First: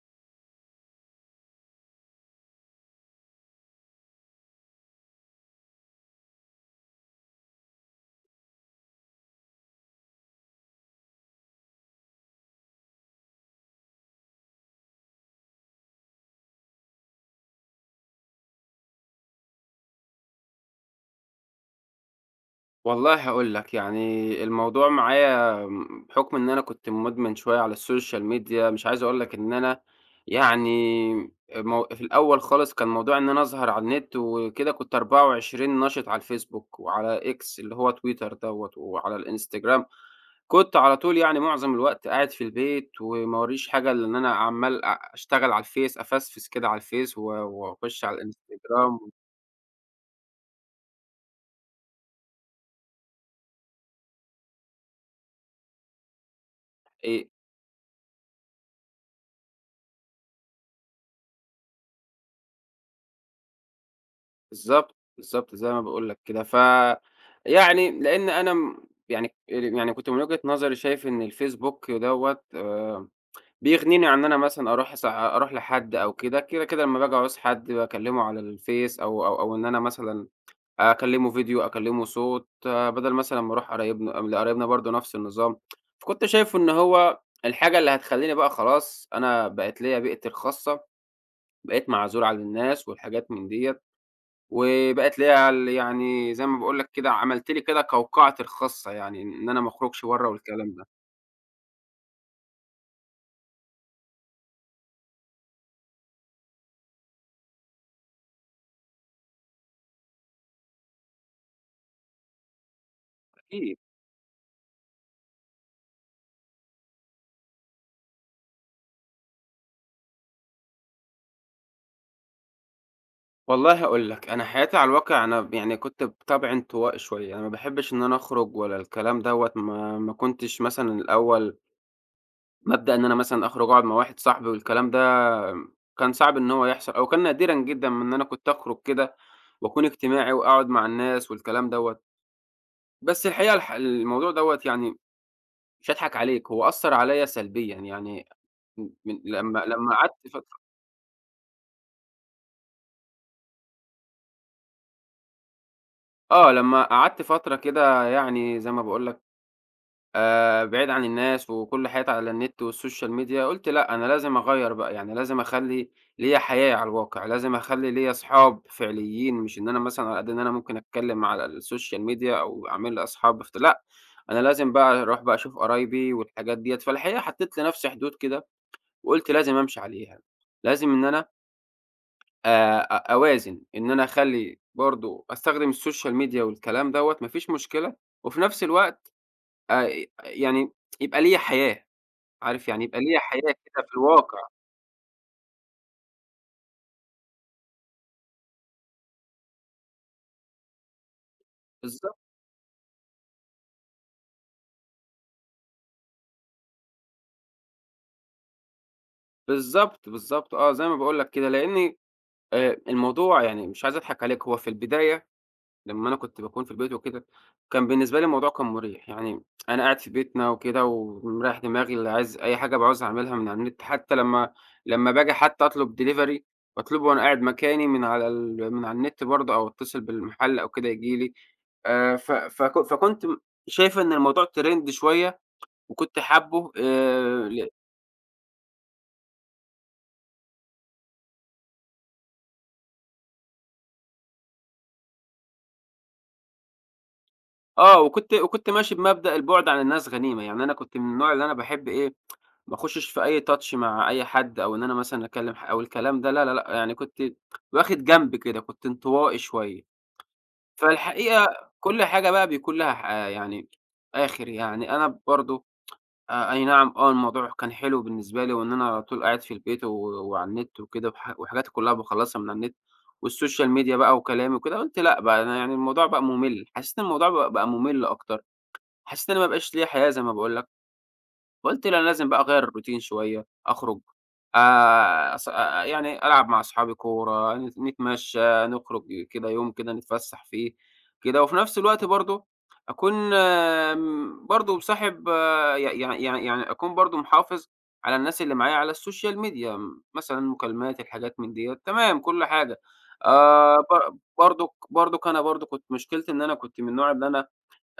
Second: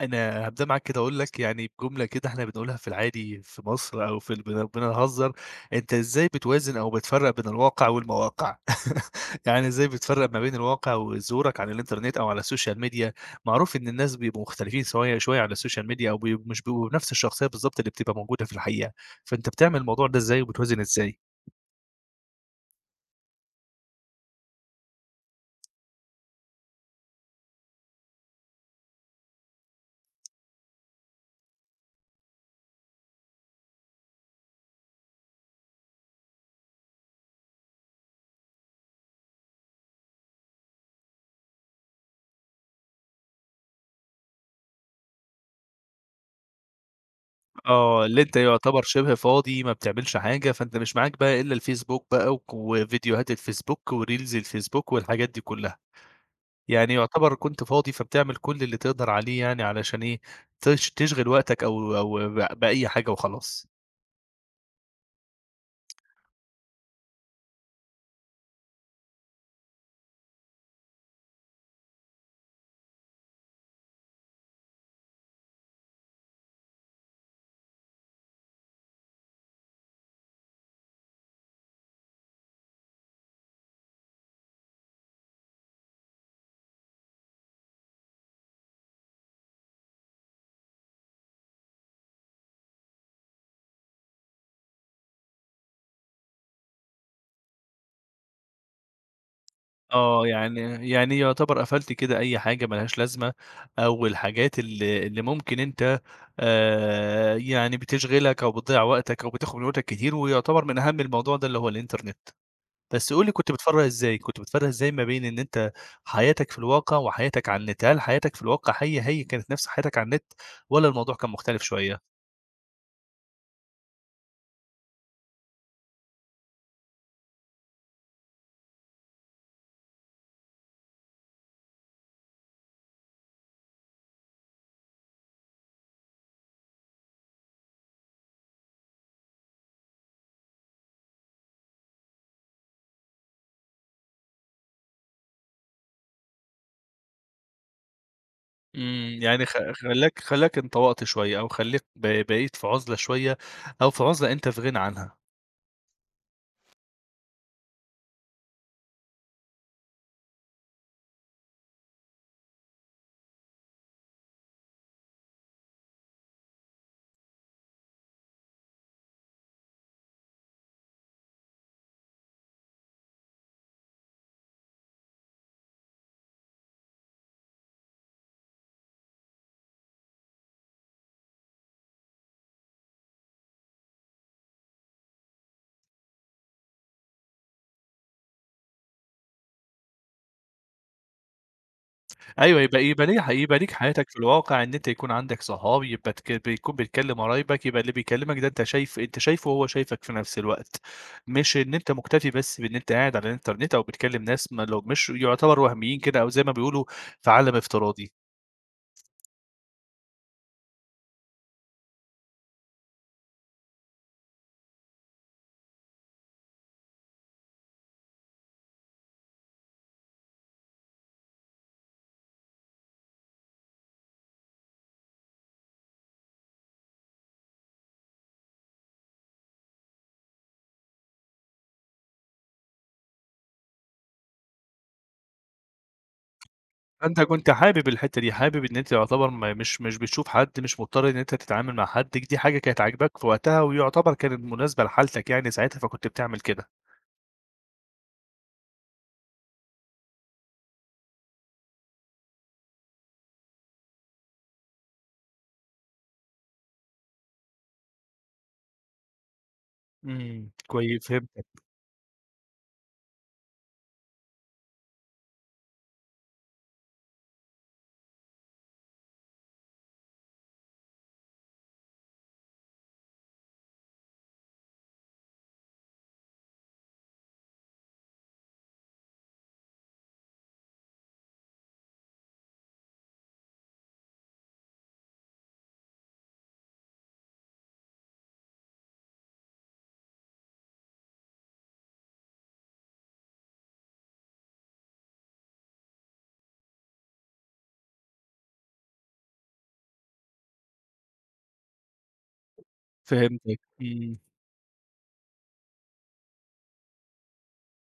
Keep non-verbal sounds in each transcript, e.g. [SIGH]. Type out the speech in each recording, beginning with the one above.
أنا هابدأ معاك كده أقول لك يعني بجملة كده إحنا بنقولها في العادي في مصر أو في ال بن بنهزر، أنت إزاي بتوازن أو بتفرّق بين الواقع والمواقع؟ [LAUGHS] يعني إزاي بتفرّق ما بين الواقع وظهورك على الإنترنت أو على السوشيال ميديا، معروف إن الناس بيبقوا مختلفين سوايا شوية على السوشيال ميديا أو مش بيبقوا بنفس الشخصية بالضبط اللي بتبقى موجودة في الحقيقة، فأنت بتعمل الموضوع ده إزاي وبتوازن إزاي؟ والله هاقول لك، يعني الموضوع معايا بحُكم إن أنا كنت مُدمن شوية على السوشيال ميديا، مش عايز أقول لك إن أنا يعني مو في الأول خالص كان موضوع إن أنا أظهر على النت وكده كنت 24 نشِط على الفيسبوك وعلى X اللي هو تويتر دوّة وعلى الإنستجرام، كنت على طول يعني معظم الوقت قاعد في البيت وما وراييش حاجة إلا إن أنا عمّال أشتغل على الفيس، أفَسفِس كده على الفيس و آه، وأخُش على اللي أنت يعتبر الإنستجرام. شبه فاضي ما بتعملش حاجة، فأنت مش معاك بقى إلا الفيسبوك بقى وفيديوهات الفيسبوك وريلز الفيسبوك والحاجات دي كلها. يعني آآ يعتبر كنت فاضي، فبتعمل كل اللي تقدر عليه يعني علشان إيه، تشغِل وقتك أو بأي حاجة وخلاص. بالضبط، بالضبط، زي ما باقول لك كده. يعني لإن أنا م كنت من وجهة نظري شايف إن الFacebook دوّة بيغنيني عن إن أنا مثلًا أروح لحد أو كده، لمّا باجي أعوز حد باكلّمه على الفيس أو إن أنا مثلًا أكلّمه فيديو، أكلّمه صوت، آه، بدل مثلًا ما أروح لقرايبنا برضه نفس النظام. فكنت شايفه إن هو الحاجة اللي هتخلّيني بقى خلاص أنا بقت ليّا بيئتي الخاصة، بقيت معزول عن الناس والحاجات من ديّة. وبقت ليها ال يعني زي ما باقول لك كده، عملت لي كده قوقعتي الخاصة، يعني إن أنا ما أخرجش آه، برّه يعني والكلام ده. يعني يعتبر قفلت كده أي حاجة ما لهاش لازمة، أو الحاجات اللي ممكن أنت يعني بتشغِلك أو بتضيّع وقتك أو بتاخُد من وقتك كتير، ويعتبر من أهَم الموضوع ده اللي هو الإنترنت. بس قُل لي كنت أكيد. بتفرّق إزاي، كنت بتفرّق إزاي ما بين إن أنت حياتك في الواقع وحياتك على النت؟ هل حياتك في الواقع هي، هي كانت نَفْس حياتك على النت والّا الموضوع كان مختلف شوية؟ والله هاقول لك، أنا حياتي على الواقع أنا يعني كنت بطبعي انطوائي شوية، أنا ما باحبش إن أنا أخرج ولا الكلام دوّة، ما كنتش مثلًا الأول مبدأ إن أنا مثلًا أخرج أقعد مع واحد صاحبي والكلام ده كان صعب إن هو يحصل أو كان نادرًا جدًا من إن أنا كنت أخرج كده وأكون اجتماعي وأقعد مع الناس والكلام دوّة، بس الحقيقة الموضوع دوّة يعني مش هاضحك عليك، هو أثّر عليَّ سلبيًا، يعني م إمم، من يعني خ لمّا خلّاك قعدت فترة. خلّاك انطوائت شوية أو خلّيك بقيت في عُزلة شوية أو في عُزلة أنت في غنى عنها. آه، لمّا قعدت فترة كده يعني زي ما باقول لك، بعيد عن الناس وكل حياتي على النت والسوشيال ميديا، قُلت لأ، أنا لازم أغيّر بقى، يعني لازم أخلّي ليّا حياة على الواقع، لازم أخلّي ليّا أصحاب فعليين، مش إن أنا مثلًا على قد إن أنا ممكن أتكلم على السوشيال ميديا أو أعمل لي أصحاب فت لأ، أنا لازم بقى أروح بقى أشوف قرايبي والحاجات ديّة، فالحقيقة حطيت لنفسي حدود كده وقُلت لازم أمشي عليها، لازم إن أنا أ أوازن، إن أنا أخلّي برضه أستخدم السوشيال ميديا والكلام دوّة ما فيش مشكلة، وفي نفس الوقت آآ يعني يبقى ليّا حياة، أيوه، عارف يعني يبقى يبقى يبقى ليّا ليه حياة يبقى ليك كده في حياتك في الواقع. الواقع إن أنت يكون عندك صحاب، يبقى بيكون بتكلّم قرايبك، يبقى اللي بيكلّمك ده أنت شايفه وهو شايفك في نفس الوقت، مش إن أنت بالضبط، مُكتفي بس بإن أنت قاعد على الإنترنت أو بتكلّم ناس ما لو مش يُعتبر وهميين كده أو زي ما بيقولوا في عالم افتراضي. بالضبط، آه، زي ما باقول لك كده، لإن الموضوع يعني مش عايز أضحك عليك، هو في البداية لمّا أنا كنت باكون في البيت وكده، كان بالنسبة لي الموضوع كان مُريح، يعني أنا قاعد في بيتنا وكده ومريّح دماغي، اللي عايز أي حاجة بابقى عاوز أعملها من على النت، حتى لمّا باجي حتى أطلب delivery، باطلبه وأنا قاعد مكاني من على النت برضه أو أتصل بالمحل أو كده ييجي لي. ف فك فكنت شايف إن الموضوع trend شوية وكنت حابّه فأنت كنت ل حابب الحتّة دي، حابب إن أنت يعتبر ما مش مش بتشوف حد، مش مضطر إن أنت تتعامل مع حد، دي حاجة كانت عاجباك في وقتها ويعتبر كانت مناسبة لحالتك يعني ساعتها، فكنت بتعمل كده. آه، وكنت ماشي بمبدأ البُعد عن الناس غنيمة، يعني أنا كنت من النوع اللي أنا باحب إيه ما اخشش في أي touch مع أي حد، أو إن أنا مثلًا أكلم ح أو الكلام ده لا، لا، لأ، يعني كنت واخد جنب كده، كنت انطوائي شوية. إمم، كويس فهمتك، فالحقيقة كل حاجة بقى بيكون لها آه، يعني آخر. يعني أنا برضه أي نعم، آه، الموضوع كان حلو بالنسبة لي، وإن أنا على طول قاعد في البيت و وعلى النت وكده، وحاجاتي كلها باخلصها من على النت، والسوشيال ميديا بقى وكلامي وكده، قُلت لأ بقى أنا يعني الموضوع بقى ممل، حسيت إن الموضوع بقى ممل أكتر، حسيت إن أنا ما بقاش ليّا حياة زي ما باقول لك. فقُلت لأ، أنا لازم بقى أغيّر الروتين شوية، أخرج أص يعني ألعب مع أصحابي كورة، نتمشّى، نخرج كده يوم كده نتفسّح فيه كده، وفي نفس الوقت برضه أكون برضه باصاحب ي يعني أكون برضه محافظ على الناس اللي معايا على الSocial Media، مثلًا مكالمات، الحاجات من ديّة، تمام كل حاجة. فهمتك، إمم. ب برضك برضك أنا برضه كنت مشكلتي إن أنا كنت من النوع اللي أنا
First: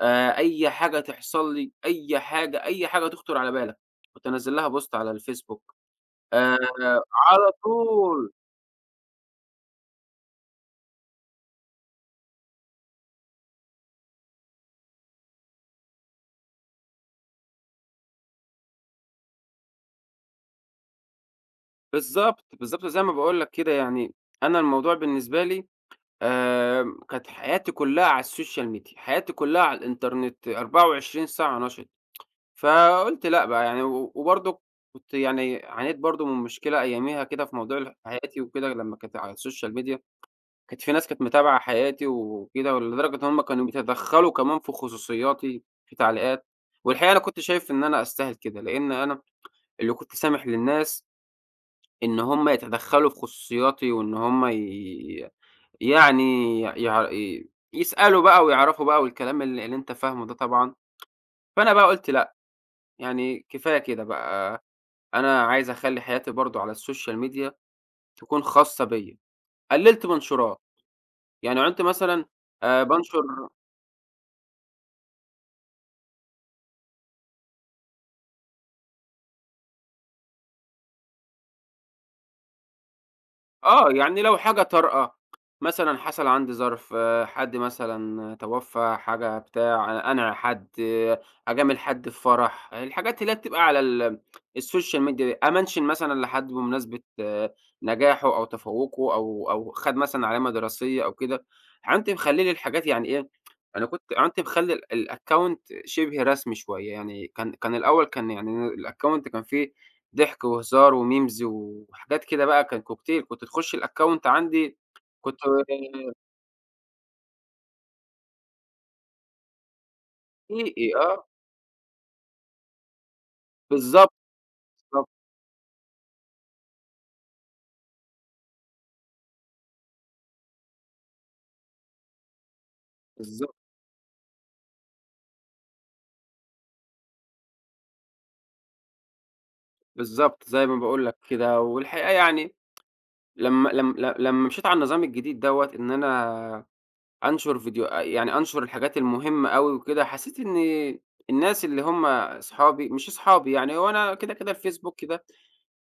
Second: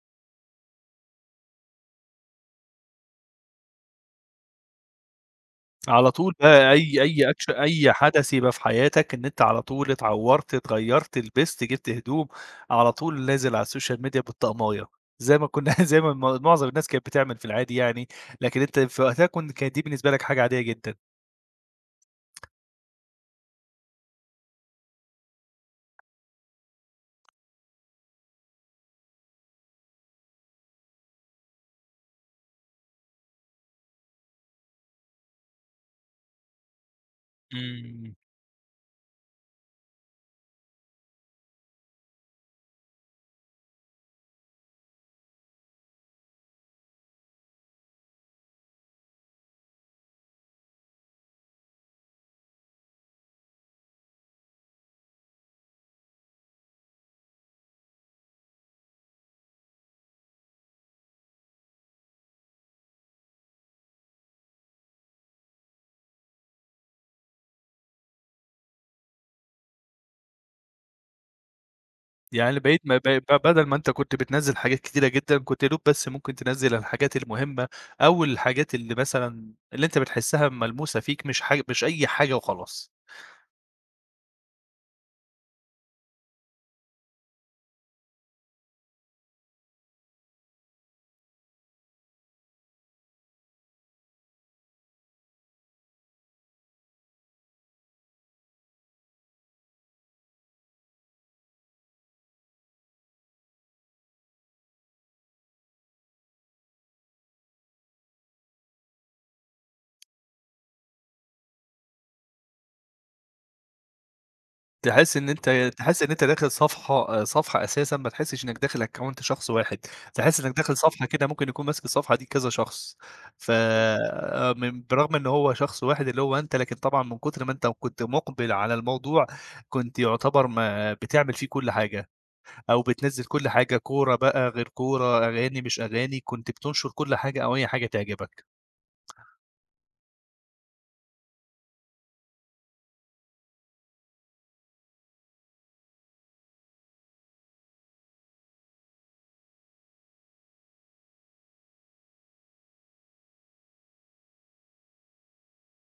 أي حاجة تحصل لي، أي حاجة، أي حاجة تخطر على بالك، كنت أنزّل لها post على الفيسبوك على طول آآ بقى أي على أي حدث طول. يبقى في حياتك إن أنت على طول اتعورت، اتغيّرت، لبست، جِبت هدوم، على طول نازل على السوشيال ميديا بالطقماية، زي ما كنا [LAUGHS] زي ما معظم الناس كانت بتعمل في العادي يعني، لكن أنت في وقتها كانت دي بالنسبة لك حاجة عادية جدًا. بالضبط، بالضبط زي ما باقول لك كده يعني أنا الموضوع بالنسبة لي كانت حياتي كلّها على السوشيال ميديا، حياتي كلّها على الإنترنت 24 ساعة نشِط، فقُلت لأ بقى يعني وبرضه كنت يعني عانيت برضه من مشكلة أياميها كده في موضوع إمم. حياتي وكده لمّا كانت على السوشيال ميديا. كانت في ناس كانت متابعة حياتي وكده، ولدرجة إن هُم كانوا بيتدخّلوا كمان في خصوصياتي، في تعليقات، والحقيقة أنا كنت شايف إن أنا أستاهل كده، لإن أنا اللي كنت سامح للناس إن هُم يتدخّلوا في خصوصياتي وإن هُم ي يعني يع ي يسألوا بقى ويعرفوا بقى والكلام اللي أنت فاهمه ده طبعًا، فأنا بقى قُلت لأ، يعني كفاية كده بقى، أنا عايز أخلّي حياتي برضه على السوشيال ميديا تكون خاصة بيّا، قلّلت منشورات، يعني عُنت مثلًا يعني بقيت ما ب ب بانشر بدل ما أنت كنت بتنزّل حاجات كتيرة جدًا، كنت يادوب بس ممكن تنزّل الحاجات المهمة أو الحاجات اللي مثلًا أنت بتحسّها ملموسة فيك مش أي حاجة وخلاص. آه، يعني لو حاجة طارئة، مثلًا حصل عندي ظرف، آه، حد مثلًا توفى، حاجة بتاع، أنا حد آه، أجامل حد في فرح، الحاجات اللي هي بتبقى على السوشيال ميديا دي، أمنشن مثلًا لحد بمناسبة آه، نجاحه أو تفوقه أو خد مثلًا علامة دراسية أو كده، عنت مخلّي لي الحاجات يعني إيه، أنا كنت عنت مخلّي الaccount شبه رسمي شوية، يعني كان الأول كان يعني الaccount كان فيه ضحك وهزار وmemes وحاجات كده بقى كان كوكتيل، كنت تخُش الaccount عندي تحس إن كنت أنت تحس إن أنت داخل صفحة أساسًا ما تحسّش إنّك داخل account شخص واحد، تحس إنّك داخل حقيقي صفحة آه. كده ممكن يكون ماسك الصفحة دي كذا شخص. ف بالضبط، من بالضبط، برغم إن هو شخص واحد اللي هو أنت، لكن طبعًا من كتر ما أنت كنت مُقبِل على الموضوع، كنت يعتبر ما بتعمل فيه كل حاجة. أو بتنزّل كل بالضبط، حاجة، كورة بقى، غير كورة، أغاني، مش أغاني، كنت بتنشر كل حاجة أو أي حاجة تعجبك. بالضبط، زي ما باقول لك كده، والحقيقة يعني لمّا لم ل لمّا مشيت على النظام الجديد دوّة إن أنا أنشُر فيديو يعني أنشُر الحاجات المهمة أوي وكده، حسيت إن الناس اللي هم أصحابي مش أصحابي يعني هو أنا كده، كده الفيسبوك ده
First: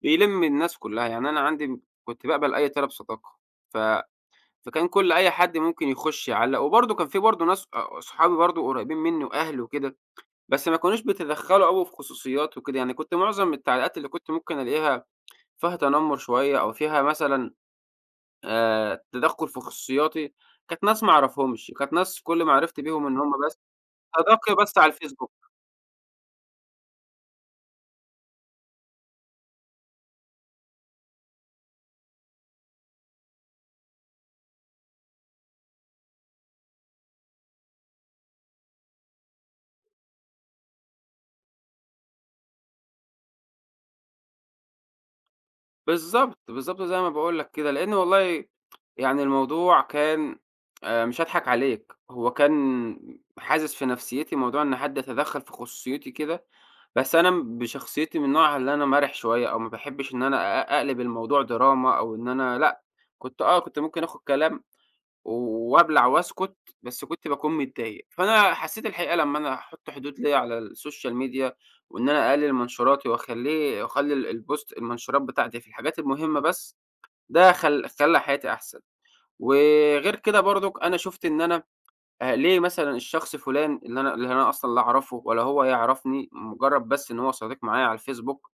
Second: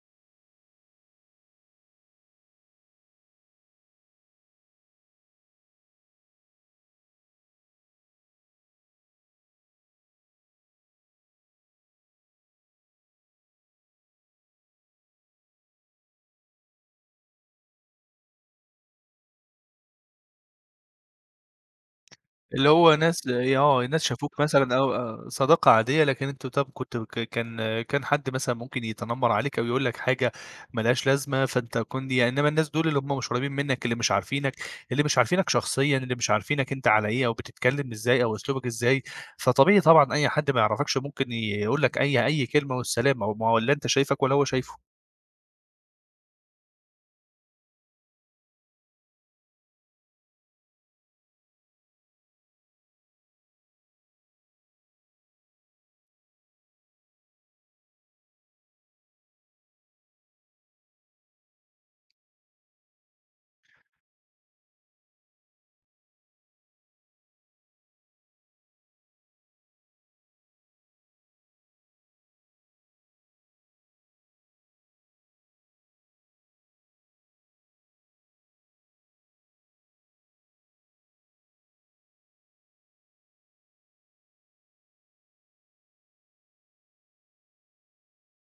بيلِم الناس كلّها، يعني أنا عندي كنت باقبل أي طلب صداقة، ف فكان كل أي حد ممكن يخش يعلّق، وبرضه كان في برضه ناس صحابي برضه قريبين منّي وأهلي وكده، بس ما كانوش بيتدخّلوا أوي في خصوصيات وكده، يعني كنت معظم التعليقات اللي كنت ممكن ألاقيها فيها تنمُّر شوية أو فيها مثلًا تدخُّل في خصوصياتي، كانت ناس ما أعرفهمش، كانت ناس كل ما اللي عرفت هو بيهم إن ناس هم ي بس آه، ناس شافوك صداقة مثلًا بس على أو الفيسبوك. صداقة عادية، لكن أنت طب كنت ك كان كان حد مثلًا ممكن يتنمّر عليك أو يقول لك حاجة ما لهاش لازمة، فأنت كنت يعني إنّما الناس دول اللي هم مش قريبين منّك، اللي مش عارفينك، اللي مش عارفينك شخصيًا، اللي مش عارفينك أنت على إيه أو بتتكلّم إزاي أو أسلوبك إزاي، فطبيعي طبعًا أي حد ما يعرفكش ممكن يقول لك أي كلمة والسلام، أو ما هو لا أنت شايفك ولا هو شايفه. بالضبط، بالضبط زي ما باقول لك كده، لإن والله يعني الموضوع كان مش هاضحك عليك، هو كان حازز في نفسيّتي موضوع إن حد يتدخّل في خصوصيّتي كده بس أنا بشخصيتي من النوع اللي أنا مَرِح شوية أو ما باحبش إن أنا أقلب الموضوع دراما أو إن أنا لأ، كنت آه، كنت ممكن آخُد كلام و- وأبلع وأسكُت، بس كنت باكون متضايق. فأنا حسّيت الحقيقة لمّا أنا أحُط حدود ليّا على الSocial media وإن أنا أقلِّل منشوراتي وأخلّيه وأخلّي ال الpost المنشورات بتاعتي في الحاجات المهمة بس، ده خلّى حياتي أحسن. وغير كده برضُك أنا شُفت إن أنا ليه مثلًا الشخص فلان اللي أنا أصلًا لا أعرفه ولا هو يعرفني، مجرّد بس إن هو صديق معايا على الفيسبوك،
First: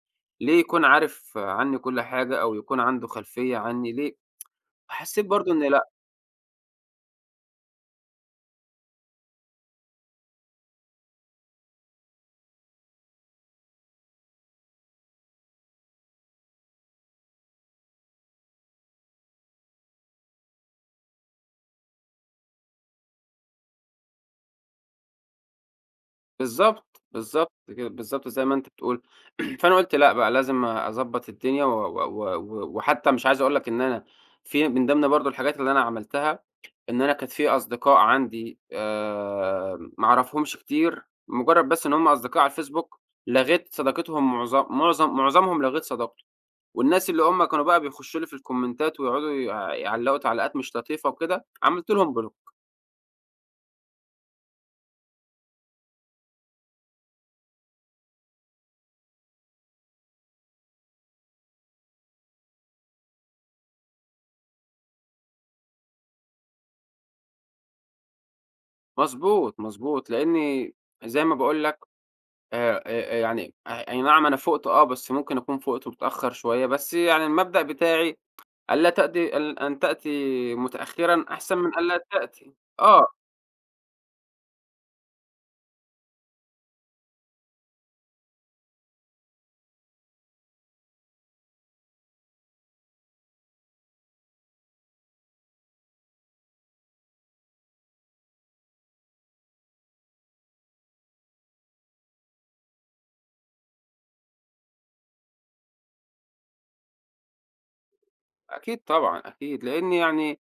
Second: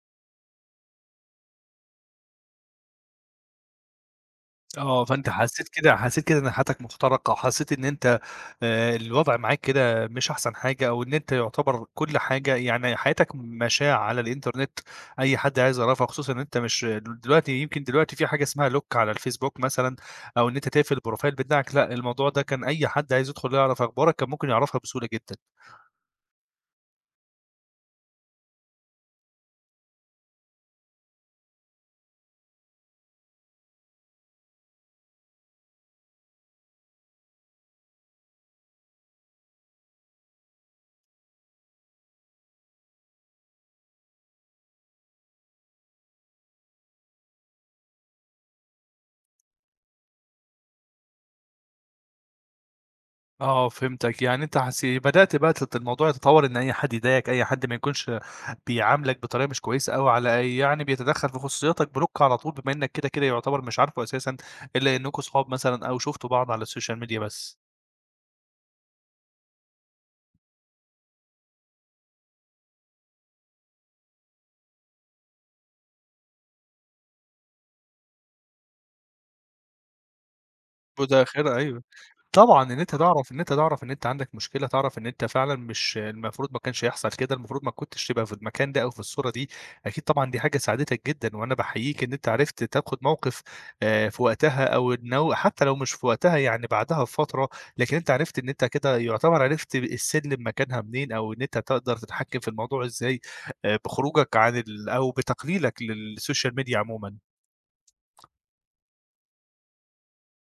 ليه يكون عارف عني كل حاجة أو يكون عنده خلفية عني ليه؟ آه، حسّيت فأنت برضه إن حسّيت لأ. كده حسّيت كده إن حياتك مخترقة، وحسّيت إن أنت الوضع معاك كده مش أحسن حاجة، أو إن أنت يعتبر كل حاجة يعني حياتك مشاع على الإنترنت، أي حد عايز يعرفها، خصوصًا إن أنت مش دلوقتي يمكن في حاجة اسمها lock على الفيسبوك مثلًا، أو إن أنت تقفل البروفايل بتاعك، لأ، الموضوع ده كان أي حد عايز يدخل يعرف أخبارك كان ممكن يعرفها بسهولة جدًا. بالضبط زي ما أنت بتقول. [CLEARS THROAT] فأنا قُلت لأ بقى لازم أضبّط الدنيا و و و و وحتى مش عايز أقول لك إن أنا في من ضمن برضه الحاجات اللي أنا عملتها إن أنا كانت في أصدقاء عندي ما أعرفهمش كتير، مجرّد بس إن هم أصدقاء على الفيسبوك، لغيت صداقتهم، معظمهم لغيت صداقته، والناس اللي هم كانوا بقى بيخشوا لي في الكومنتات ويقعدوا يعلّقوا تعليقات مش لطيفة وكده، عملت لهم بلوك. آه فهمتك، يعني أنت بدأت بقى الموضوع يتطور إن أي حد يضايقك، أي حد ما يكونش بيعاملك بطريقة مش كويسة أو على أي يعني بيتدخّل في خصوصياتك بلوك على طول، بما إنك كده، كده يعتبر مش عارفه أساسًا إلا إنكم صحاب مثلًا أو شفتوا بعض على السوشيال ميديا بس. مضبوط، مضبوط، لإني زي ما باقول لك يعني أي نعم أنا فُقت آه، بس ممكن أكون فُقت متأخّر شوية، بس يعني المبدأ بتاعي ألا تأتي أل أن تأتي وده متأخرًا خير أحسن من أيوه. ألا تأتي. طبعًا، إن أنت آه. تعرف إن أنت تعرف إن أنت عندك مشكلة، تعرف إن أنت فعلًا مش المفروض ما كانش يحصل كده، المفروض ما كنتش تبقى في المكان ده أو في الصورة دي، أكيد طبعًا دي حاجة ساعدتك جدًا، وأنا باحييك إن أنت عرفت تاخد موقف في وقتها أو إن هو حتى لو مش في وقتها يعني بعدها بفترة، لكن أنت عرفت إن أنت كده يعتبر عرفت السلم مكانها منين، أو إن أنت تقدر تتحكم في الموضوع إزاي بخروجك عن ال أو بتقليلك للسوشيال ميديا عمومًا. أكيد طبعًا، أكيد، لإن يعني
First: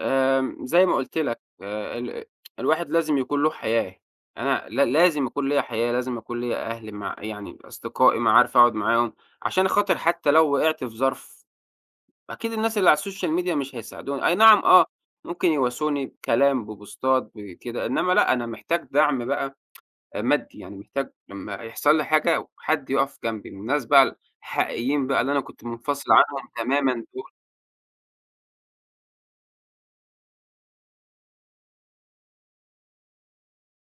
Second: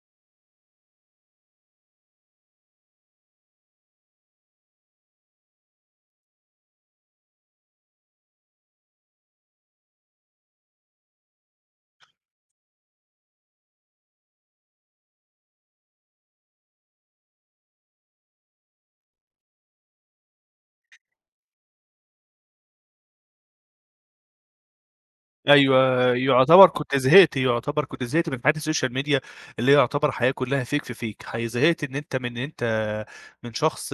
زي ما قُلت لك، ال الواحد لازم يكون له حياة، أنا لا لازم يكون ليّا حياة، لازم يكون ليّا أهل مع يعني أصدقائي معارف أقعد معاهم، عشان خاطر حتى لو وقعت في ظرف، أكيد الناس اللي على السوشيال ميديا مش هيساعدوني، أي نعم آه، ممكن يواسوني بكلام، ببوستات، بكده، إنما لأ، أنا محتاج دعم بقى مادي، يعني محتاج لمّا يحصل لي حاجة حد يقف جنبي، من الناس بقى الحقيقيين بقى اللي أنا كنت أيوه، منفصل عنهم يعتبر كنت تمامًا دول. زهقت، يعتبر كنت زهقت من حياة السوشيال ميديا اللي هي يعتبر حياة كلّها fake في fake، زهقت إن أنت من شخص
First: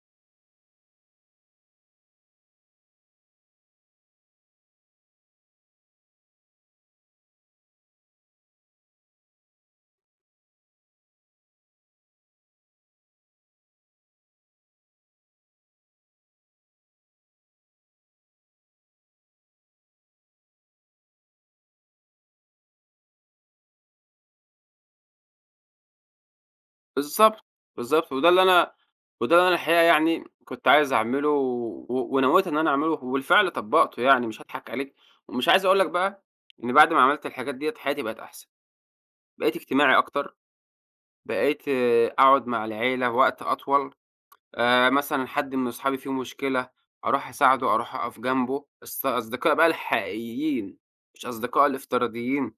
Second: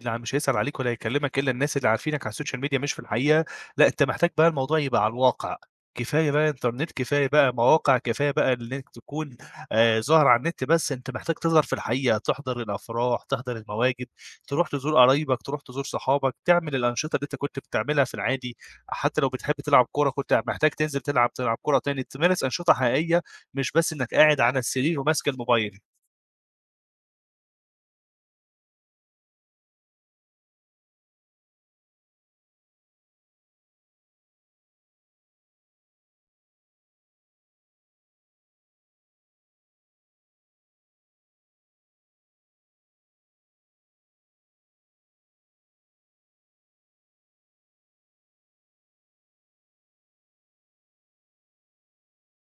لا مش هيسأل عليك ولا هيكلمك إلا الناس اللي عارفينك على السوشيال ميديا مش في الحقيقة، لأ أنت محتاج بقى الموضوع يبقى على الواقع، كفاية بقى إنترنت، كفاية بقى مواقع، كفاية بقى إنك تكون ظاهر على النت بس، أنت محتاج تظهر في الحقيقة، تحضر الأفراح، تحضر المواجد، تروح تزور قرايبك، تروح تزور صحابك، تعمل الأنشطة اللي أنت كنت بتعملها في العادي. حتى لو بتحب تلعب كورة كنت محتاج تنزل تلعب كورة تاني، تمارس أنشطة حقيقية مش بس إنك قاعد على السرير وماسك الموبايل. بالضبط، بالضبط، وده اللي أنا الحقيقة يعني كنت عايز أعمله، ونوّيت إن أنا أعمله، وبالفعل طبّقته يعني مش هاضحك عليك، ومش عايز أقول لك بقى إن بعد ما عملت الحاجات ديّة حياتي بقت أحسن، بقيت اجتماعي أكتر، بقيت آه، أقعد مع العيلة وقت أطول، مثلًا حد من أصحابي فيه مشكلة أروح أساعده، أروح أقف جنبه، أصدقاء بقى الحقيقيين مش أصدقاء الافتراضيين،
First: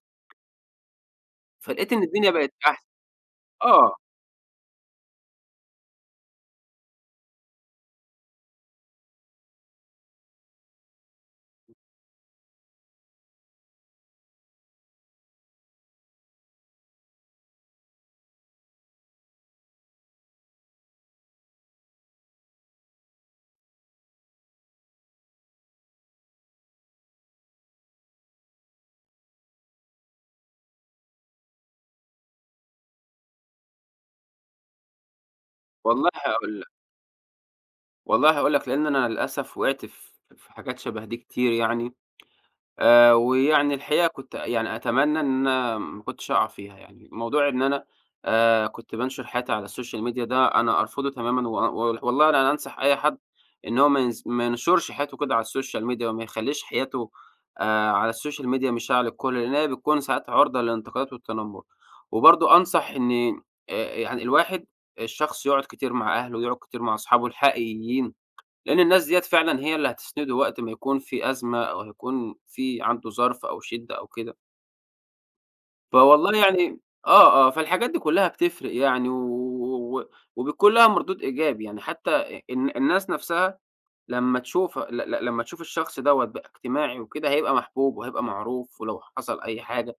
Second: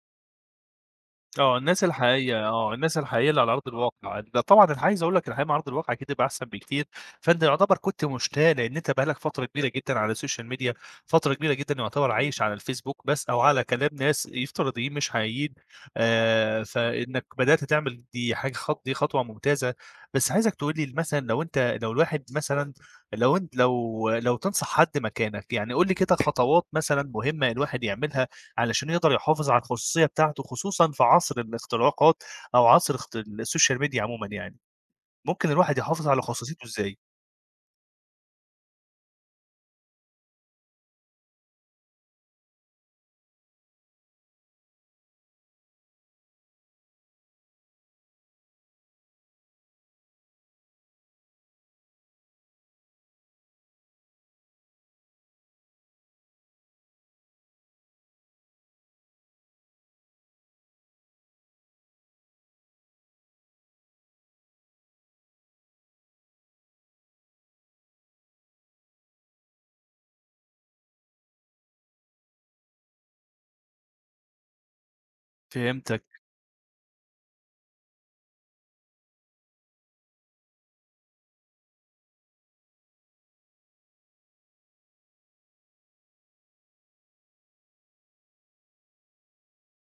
آه، فلقيت إن الدنيا بقت أحسن، الناس الحقيقية اللي على أرض آه. الواقع، ده طبعًا أنا عايز أقول لك الحقيقة مع أرض الواقع أكيد بيبقى أحسن بكتير، فأنت يعتبر كنت مشتاق لإن أنت بقى لك فترة كبيرة جدًا على السوشيال ميديا، فترة كبيرة جدًا يعتبر عايش على الفيسبوك بس أو على كلام ناس افتراضيين مش حقيقيين، فإنك بدأت تعمل دي حاجة خط دي خطوة ممتازة، بس عايزك تقول لي مثلًا لو أنت لو الواحد مثلًا لو أنت لو لو تنصح حد مكانك، يعني قُل لي كده خطوات مثلًا مهمة الواحد يعملها علشان يقدر يحافظ على الخصوصية بتاعته، خصوصًا في عصر الاختراقات أو عصر السوشيال ميديا عمومًا يعني، ممكن الواحد يحافظ والله على هاقول خصوصيته لك. إزاي؟ والله هاقول لك لإن أنا للأسف وقعت في حاجات شبه دي كتير يعني، ويعني الحقيقة كنت يعني أتمنى إن أنا ما كنتش أقع فيها يعني، موضوع إن أنا كنت بانشر حياتي على السوشيال ميديا ده أنا أرفضه تمامًا، و و والله أنا أنصح أي حد إن هو ما ينشرش حياته كده على السوشيال ميديا، وما يخلّيش حياته على السوشيال ميديا مشاع للكل، لإن هي بتكون ساعات عرضة للانتقادات والتنمر، وبرضه أنصح إن يعني الواحد الشخص يقعد كتير مع أهله، يقعد كتير مع أصحابه الحقيقيين. لأن الناس ديّة فعلًا هي اللي هتسنده وقت ما يكون في أزمة أو هيكون في عنده ظرف أو شِدّة أو كده. فهمت. فوالله يعني آه، آه، فالحاجات دي كلّها بتفرق يعني و... وبيكون لها مردود إيجابي، يعني حتى أ الن الناس نَفْسها لمّا تشوف الشخص دوّة بقى اجتماعي وكده هيبقى محبوب وهيبقى معروف، ولو حصل أي حاجة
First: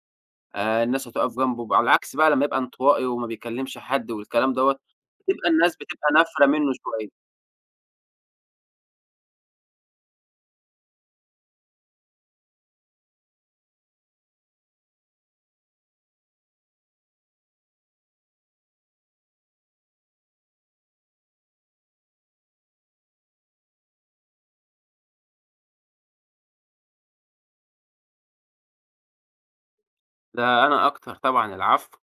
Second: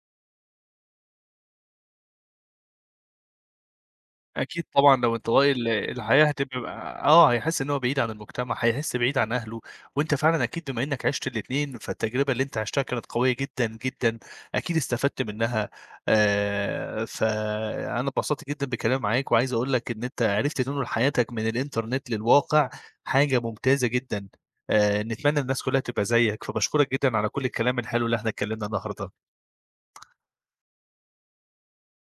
الناس هتُقف جنبه، على العكس بقى لمّا يبقى انطوائي وما بيكلّمش حد والكلام أكيد دوّة، طبعًا لو انطوائي الناس بتبقى الحياة نافرة هتبقى منّه بقى شوية. آه، هيحس إن هو بعيد عن المجتمع، هيحس بعيد عن أهله، وأنت فعلًا أكيد بما إنك عِشت الاتنين، فالتجربة اللي أنت عِشتها كانت قوية جدًا، جدًا، أكيد استفدت منها. فأنا اتبسطت جدًا بكلامي معاك، وعايز أقول لك إن أنت عرفت تنقل حياتك من الإنترنت للواقع، حاجة ممتازة جدًا. نتمنى الناس كلها تبقى زيك، فباشكرك جدًا على كل الكلام الحلو اللي إحنا اتكلمنا النهارده. ده أنا أكتر طبعًا، العفو.